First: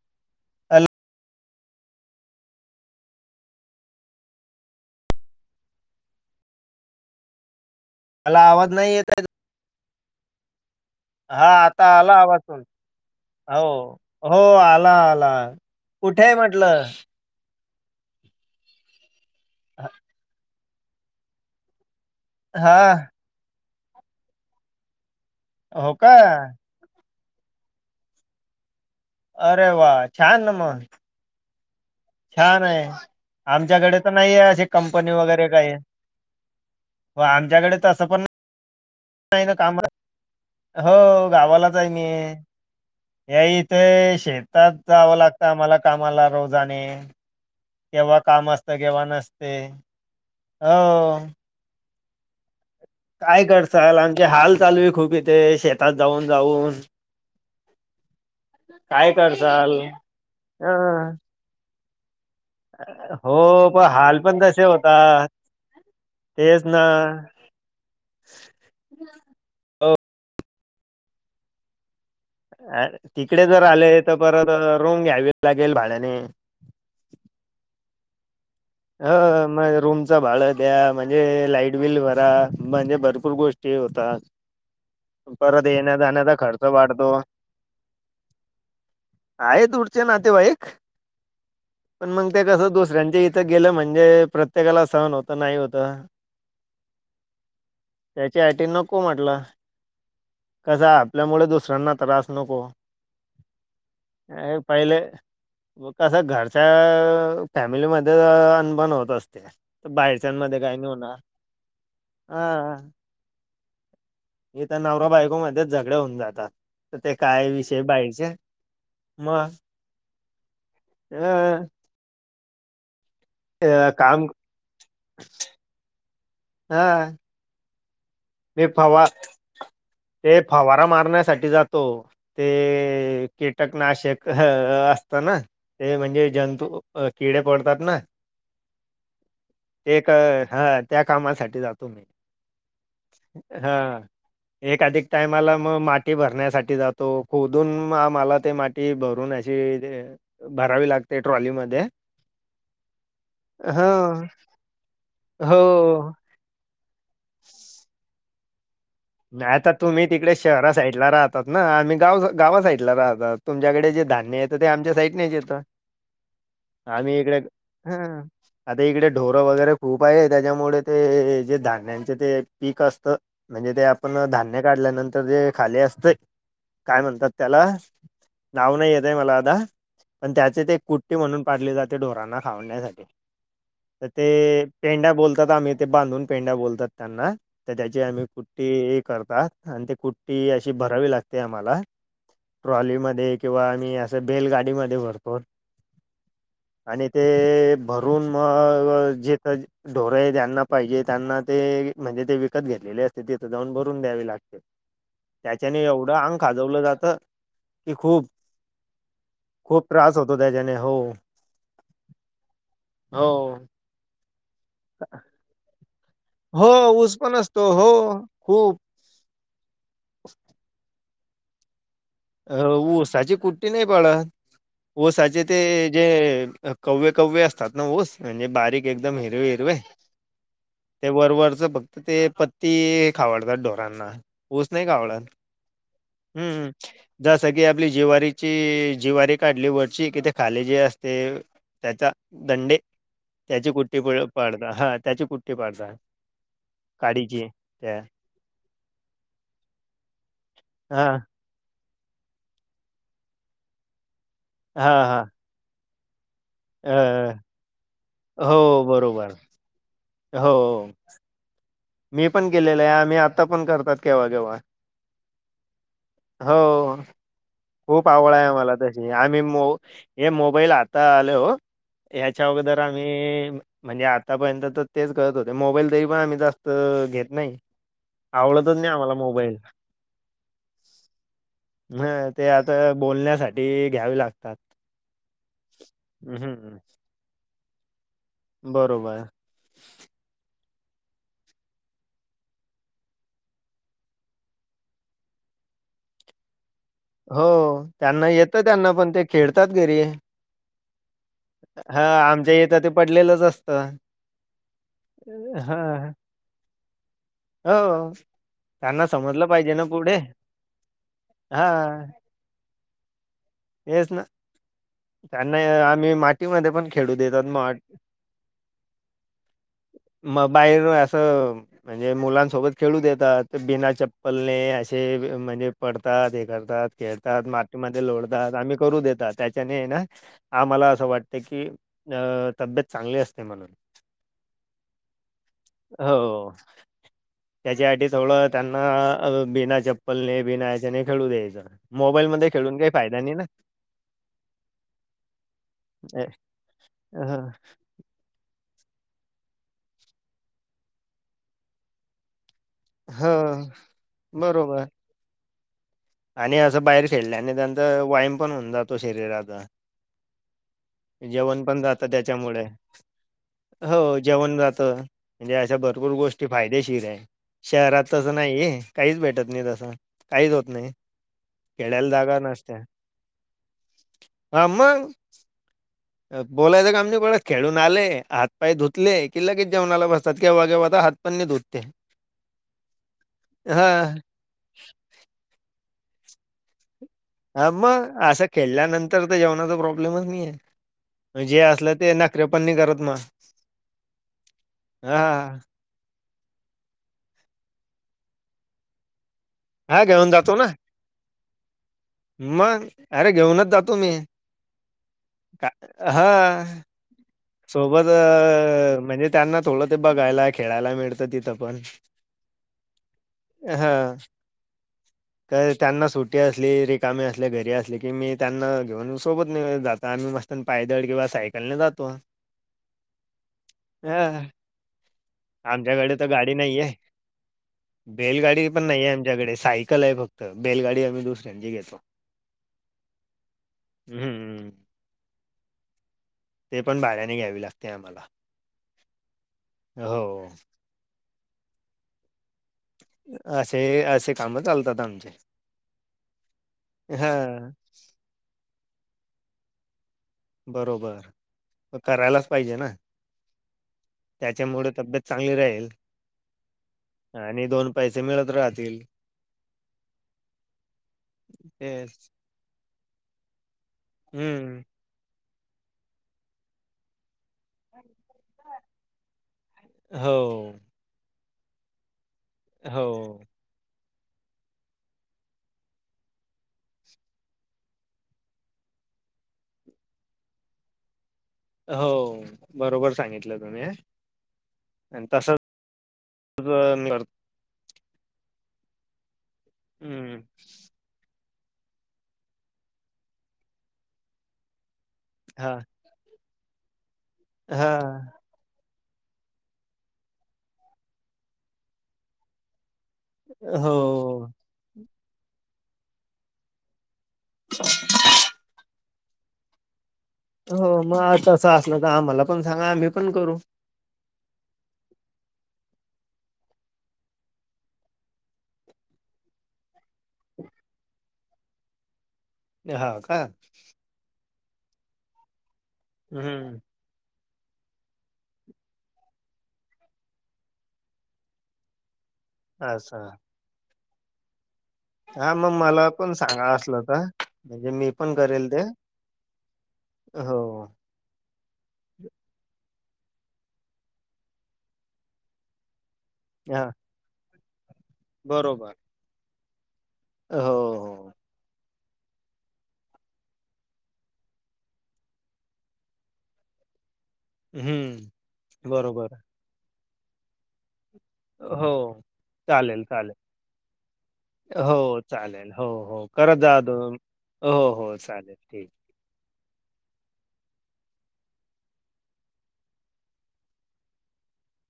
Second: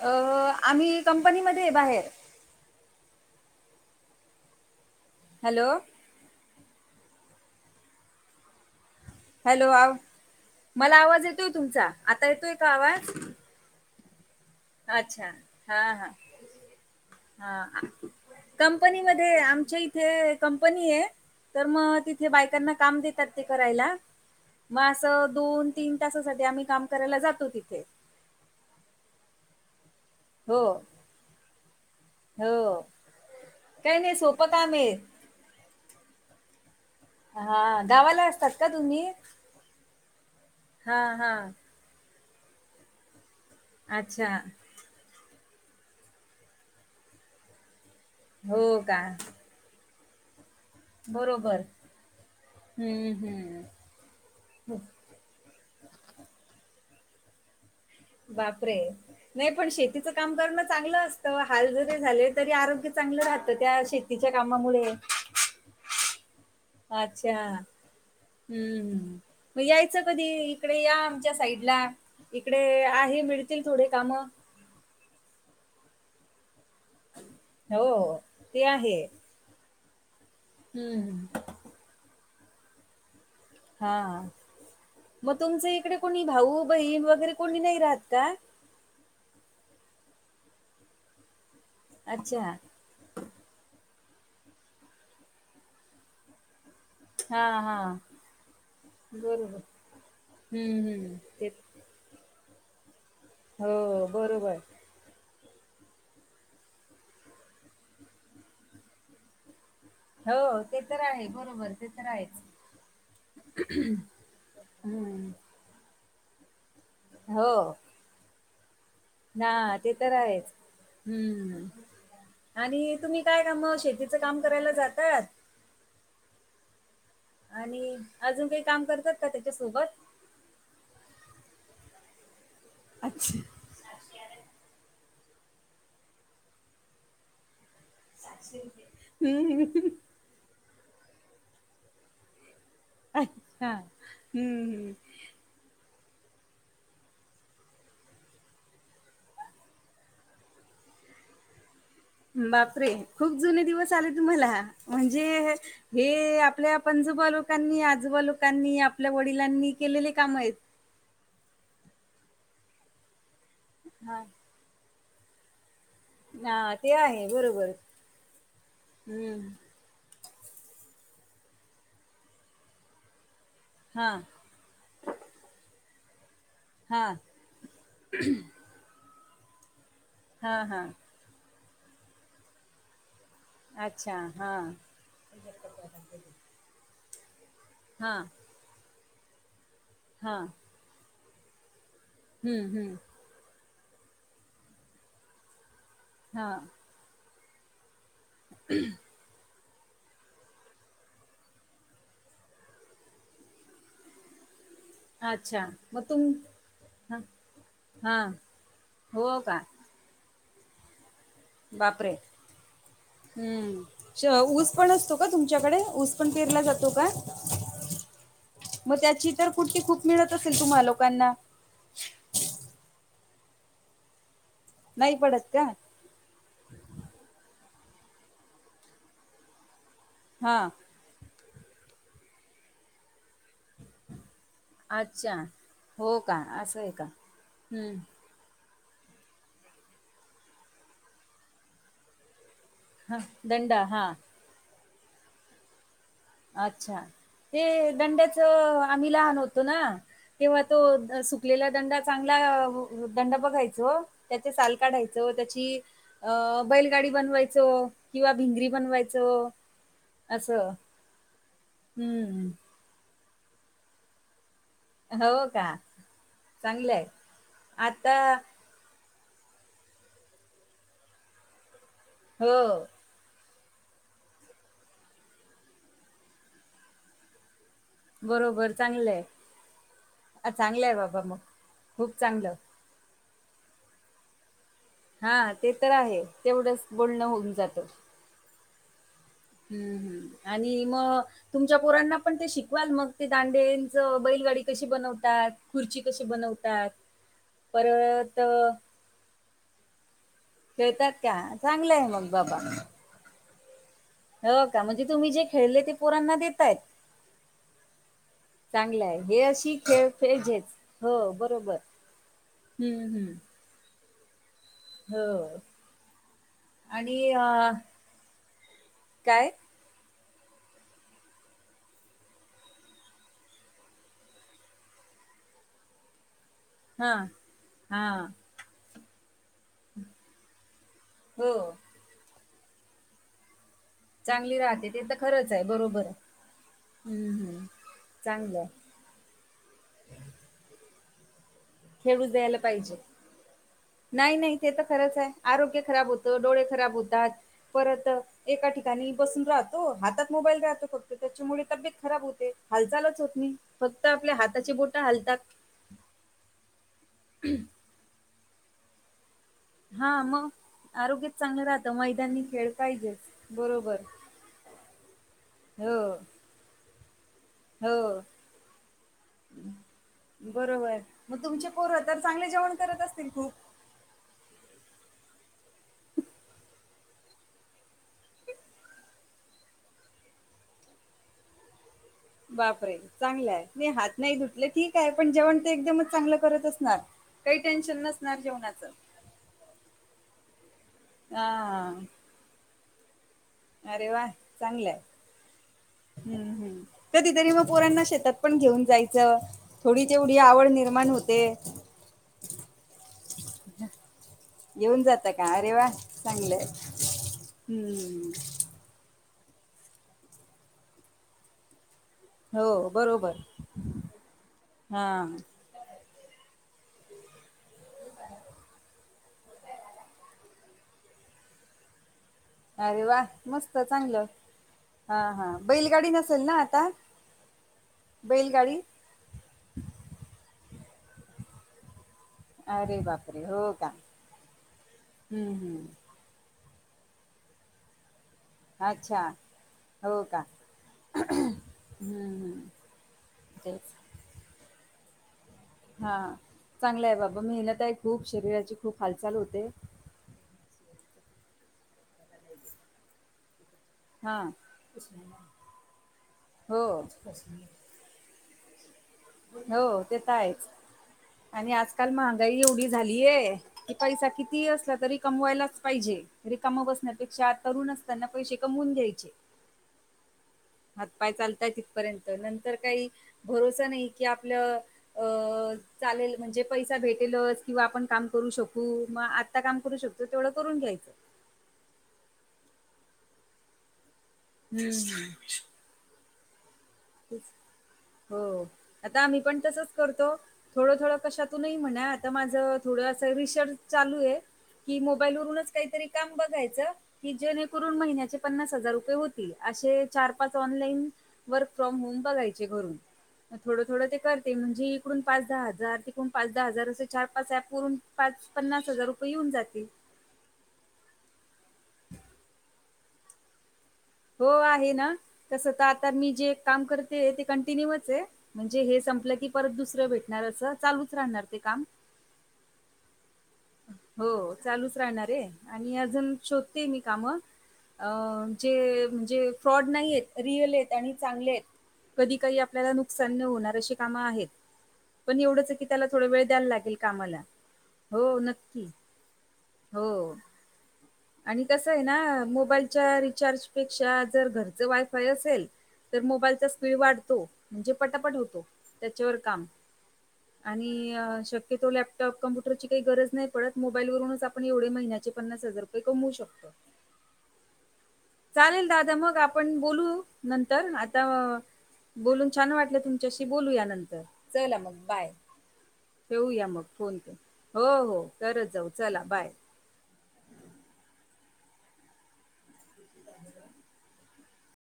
अ, hello, आम्ही कंपनीमध्ये बाहेर हॅलो, मला आवाज नाही येतय? हॅलो, मला आवाज येतोय हा तुमचा. आला आता आवाज येतोय पण. का आवाज हो, हो आला अच्छा आला हा हा कुठे आहे म्हटलं. हा कंपनीमध्ये मध्ये, आमच्या इथे कंपनी आहे तर मग ति बायकांना काम हा. देतात, ते करायला असे आम्ही हो दोन-तीन का? तासासाठी आम्ही काम करायला जातो तिथे? अरे, वा छान ना हो म छान हो आहे. काही आमच्याकडे नाही सोपं आहे अशी काम कंपनी काय हो आमच्याकडे हा तर असं गावाला पण असतात का तुम्ही का हा हो, हा गावालाच आहे मी, याईच ते, अच्छा शेतात जावं लागतं आम्हाला कामाला रोजाने. केव्हा काम हो असतं का केव्हा नसते? हो. बरोबर हम्म काय हम्म करसाल आमचे हाल चालू आहे. खूप इथे शेतात जाऊन जाऊन. बापरे काय नाय पण करसाल? शेतीच काम करणं हा. चांगलं असतं हाल जरी झाले तरी आरोग्य चांगलं हो राहतं त्या पण हाल शेतीच्या पण तसे कामामुळे. होतात तेच ना अच्छा. हम्म, म हो यायचं कधी इकडे या आमच्या साईडला. इकडे अ, आहे तिकडे जर मिळतील थोडे आले काम. तर परत रूम घ्यावी लागेल भाड्याने. हो. ते आहे. ह म रूमच भाडं द्या म्हणजे, हं. लाईट बिल भरा म्हणजे भरपूर गो ष्टी होतात. म परत तुमचं येण्या इकडे कोणी जाण्याचा भाऊ खर्च बहीण वाढतो वगैरे कोणी नाही राहत का? आहे दूरचे नातेवाईक पण मग ते अच्छा. कस दुसऱ्यांच्या इ थ- गेलं म्हणजे प्रत्येकाला सहन होत नाही होतं. हां, हां. त्याच्या आटी नको म्हटल. बरोबर. हं, कस हं. ते आपल्यामुळे दुसऱ्यांना त्रास नको. हो, बरोबर. ए पहिले होत अस घरच्या फॅमिलीमध्ये अनभन होत असते. तर हो बाहेरच्यांमध्ये काही ते नाही तर होणार. आहे बरोबर ते तर आहेच. ईथ नवरा हं, बायको मध्येच झगडे होऊन जातात तर ते काय विषय बाईचे. हा ते तर आहेच हम्म, अ आणि तुम्ही काय काम शेतीच काम करायला जातात? हा. आणि अजून काय मी काम फवा करतात का त्याच्यासोबत? ते फवारा मारण्यासाठी जातो, ते अच्छा. कीटकनाशक असत ना ते म्हणजे जंतू किडे पडतात ना. हं, हं. ते का हा त्या कामासाठी जातो मी. अच्छा. हा हं, हं. एखाद्या टायमाला म- मा ती भरण्यासाठी जातो खोदून म -मला ते माती भरून अशी ते भरावी लागते ट्रॉलीमध्ये. बापरे खूप जुने दिवस आले हं, तुम्हाला म्हणजे हो. हे आपल्या पणजोबा लोकांनी आजोबा लोकांनी आपल्या वडिलांनी केलेले काम आयत. साईड ला राहतात ना आम्ही गाव-गावा साईडला राहतात तुमच्याकडे जे हां. धान्य हायत त -ते आमच्या साईडनेच येतं. हां, ते आम्ही आहे इकड बरोबर. हा आता इकडे हं. ढोरं वगैरे खूप आहे त्याच्यामुळे ते जे धान्यांचे ते पीक असत म्हणजे ते आपण हां, धा न्य- काढल्यानंतर जे खाली असत काय हां. म्हणतात त्याला? नाव नाय येत आय मला आता पण त्याचे हां, ते हां. कू ट्टी- म्हणून पाडले जाते ढोरांना खावाण्यासाठी तर अच्छा. ते हां. पेंढा बोल आम्ही ते बांधून पेंड्या बोलतात त्यांना तर त्याची आम्ही हां. कुट्टी करतात. आणि ते कुट्टी हां. अशी भरावी लागते आम्हाला हं, हं. ट्रॉलीमध्ये. किंवा आम्ही असं बेलगाडीमध्ये भरतो. हा. आणि ते भरून मग जे क ढोर ज्यांना पाहिजे त्यांना ते म्हणजे ते विकत घेतलेले अस ते- तिथं जाऊन भरून द्यावी लागते. अच्छा. त्याच्याने मग एवढं तुम अंग खाजवलं जात हां. की खूप. हां. हो का. खूप त्रास होतो त्याच्याने हो. बापरे हो. हम्म. ऊस पण असतो का तुमच्याकडे ऊस? पण पेरला हो जातो का? ऊस पण असतो हो खूप. मग त्याची इ तर कुठती खूप मिळत असेल तुम्हाला लोकांना. अ साची कुट्टी नाही पाळत नाही उसाचे पडत ते का? जे कवळे- कवळे असतात ना ऊस म्हणजे बारीक एकदम हिरवे- हिरवे. हा. ते वरवररचं फक्त ते पत्ती खावडतात ढोरांना. ऊस नाही खावडत अच्छा. हो का? हम्म असं आहे का? जसा की आपली हं. ज्वारी ची ज्वारी काढली वरची कि ते खाले जे असते त्याचा दंडे हां. त्याची दंडा. कुट्टी हां. पाडता हा त्याची कुट्टी पाडता. अच्छा ते दंड्याच आम्ही लहान होतो ना तेव्हा हां, तो सुखलेला दंड चांगला दंड बघायच त्याचे साल हां, काढायच हां. त्या ची आ बैल गाडी अ, बनवायचो किंवा भिंगरी हो, बरोबर. बनवायचो हो असं. मी हम्म. पण केलेलं आहे. आम्ही आता पण केव्हा- केव्हा. हो का. हो. चांगलंय. खूप आता आवड आहे मला ते हे आम्ही मो हे मोबाईल आता आले हो यायाच्या हो अगोदर आम्ही म्हणजे आतापर्यंत तर तेच करत होते. मोबाईल तरी पण आम्ही जास्त घेत नाही. आवडतच नाही. आम्हाला मोबाईल. चांगले आहे बाबा मग. ह खूप ते चांगलं. आता बोलण्यासाठी घ्यावी लागतात. हा ते तर आहे हं, तेवढंच बोलणं होऊन जातं. बरोबर. हम्म - हम्म. आणि मग तुमच्या पोरांना पण ते शिकवाल मग ते दांडेंच बैलवाडी कशी बनवतात. खुर्ची कशी बनवतात. हो त्यांना परत अ, येतं त्यांना पण ते खेळतात घरी. खेळतात का चांगलं हां, आहे मग आमच्या बाबा. इथं ते पडलेलंच असतं. हो का म्हणजे तुम्ही जे खेळले ते हां, पोरांना देताय? हो. चांगलं त्यांना आहे. हे समजलं पाहिजे अशी ना खेळ पुढे पाहिजे हो हा बरोबर हम्म- हम्म. [inaudible] त्यांना आम्ही मातीमध्ये पण खेळू आणि देतात अ, मग. काय? म बाहेर अस म्हणजे मुलांसोबत खेळू देतात बिना चप्पलने असे म्हणजे पडतात हे करतात हां. खेळतात मातीमध्ये हां. लोळतात आम्ही करू देतात त्या ना आ मला असं वाटत हो. की अ तब्येत चांगली असते म्हणून. चांगली राहते. ते तर खरंच आहे बरोबर आहे. हो हं, हं. त्याच्यासाठी सगळं चांगलं आहे. त्यांना बिना चप्पलने बिना याच्याने खेळू द्यायचं खेळूच मोबाईलमध्ये द्यायला खेळून काही पाहिजे. फायदा नाही ना? नाही नाही ते तर खरंच आहे, आरोग्य खराब अ, होतं. डोळे खराब होतात हो परत एका ठिकाणी बसून राहतो. हातात मोबाईल राहतो फक्त त्याच्यामुळे तब्येत खराब होते. हालचालच होत नाही हो, फक्त आपल्या हाताची बरोबर बोट हालतात. आणि असं बाहेर खेळल्याने आणि त्याचा व्यायाम पण होऊन जातो शरीराचा. हा मग आरोग्यच जेवण चांगलं पण राहतं. जात मैदानी त्याच्यामुळे खेळ पाहिजेच. बरोबर. हो जेवण जात. म्हणजे अशा हो, भरपूर गोष्टी फायदेशीर आहे शहरात हो. तसं नाही आहे. काहीच भेटत नाही तसं काहीच होत नाही. बरोबर. मग तुमचे पोरं तर चांगले जेवण करत असतील खूप. हा मग. बोलायचं काम नाही खेळून आले हातपाय की लगेच जेवणाला बसतात किंवा केव्हा केव्हातर हात पण नाही धुवत ते. बापरे चांगला आहे नाही हात हां. नाही धुतले ठीक आहे पण जेवण ते एकदमच चांगलं करत असणार. काही अ टेन्शन मग नसणार असं जेवणाचं. खेळल्यानंतर तर ते जेवणाचा प्रॉब्लेमच नाही आहे जे असलं हां. ते नखरे पण नाही करत मग. अरे वा चांगलंय आहे. हा हम्म हम् कधीतरी मग पोरांना शेतात पण घेऊन जायचं. थोडी हां घेऊन तेवढी जातो ना. आवड निर्माण होते. मग अरे घेऊनच जातो मी येऊन जात का अरे वा चांगलंय आहे. सोबत म्हणजे त्यांना थोडं ते बघायला खेळायला मिळतं तिथं पण हो बरोबर हा हा काय त्यांना सुट टी असली रिकामे असले घरी असले की मी त्यांना घेऊन सोबत नेऊन जाता आणि मस्त पण पायदळ किंवा सायकलने जातो. अरे वा मस्त चांगलं हां, हा हा बैलगाडी आमच्याकडे नसेल ना आता? बेलगाडी बैलगाडी पण नाही सायक ल आहे फक्त बेलगाडी आम्ही दुसऱ्यांची घेतो. अरे बापरे हो का? हं, हम्म हम्म. ते पण भाड्याने घ्यावी लागते आम्हाला. अच्छा हो का? असे तेच असे काम चालतात आमचे. हा चांगला आहे बाबा हां, मेहनत आहे. खूप शरीराची खूप हालचाल होते. करायलाच पाहिजे ना. हा त्याच्यामुळे तब्येत चांगली राहील हो आणि दोन पैसे मिळत राहतील. हो ते तर आहेच. आणि आजकाल तेच महागाई एवढी झालीय. की पैसा किती हम्म असला तरी कमवायलाच पाहिजे रिकम बसण्यापेक्षा तरुण असताना पैसे कमवून घ्यायचे. हो. हातपाय चालतय तिथपर्यंत नंतर हो काही भरोसा नाही कि आपलं अ चालेल म्हणजे पैसा भेटेलच किंवा आपण काम करू शकू मग आत्ता काम करू शकू होतय तेवढं करून घ्यायचं. हो बरोबर सांगितलं तुम्ही. आणि तसंच [unintelligible] [unintelligible] हो आता आम्ही पण तसच करतो, हम्म थोडं थोडं कशात म्हणा माझ थोड चालू आहे की मोबाईल वरूनच हा काही तरी काम बघायच की जेने हा करून महिन्याचे पन्नास हजार रुपये होतील अशे चार पाच ऑनलाईन वर्क फ्रॉम होम बघायचे घरून थोडं हो थोडं ते करते म्हणजे इकडून पाच दहा हजार तिकडून पाच दहा हजार असे चार पाच ऍप वरून पाच पन्नास हजार रुपये येऊन जाते हो मग तसं असलं तर आम्हाला पण सांगा आम्ही पण करू हो आहे ना कसं तर आता मी जे काम करते ते कंटिन्यूच हे म्हणजे हे संपलं की परत दुसरं भेटणार असं, चालूच राहणार ते काम. हा का, हो चालूच राहणार आहे, आणि अजून हम्म शोधते मी काम अ जे म्हणजे फ्रॉड नाही आहेत, रियल आहेत आणि चांगले आहेत कधी काही आपल्याला असं नुकसान नाही होणार अशी काम आहेत. पण हा मग एवढंच आहे की त्याला मला थोडा पण वेळ सांगा द्यायला लागेल असल तर, कामाला. म्हणजे मी पण हो करी नक्की. हो [unintelligible] हो आणि कसं आहे ना, मोबाईलच्या रिचार्जपेक्षा, जर घरचं वायफाय असेल, तर मोबाईलचा हा स्पीड वाढतो म्हणजे पटापट होतो बरोबर त्याच्यावर काम [unintelligible] आणि शक्यतो लॅपटॉप कम्प्युटरची काही गरज नाही पडत मोबाईलवरूनचण एवढे महिन्याचे पन्नास हजार ते कमवू शकतो हम्म चालेल दादा बरोबर मग आपण बोलू नंतर आ हो. [unintelligible] बोलून छान वाटलं चालेल, चालेल. तुमच्याशी, बोलू या नंतर चला मग हो, बाय. चालेल. हो, हो. करत ठेऊूया जा मग दोन. फोन, हो हो चालेल. करत ठीक. जाऊ चला बाय. [unintelligible]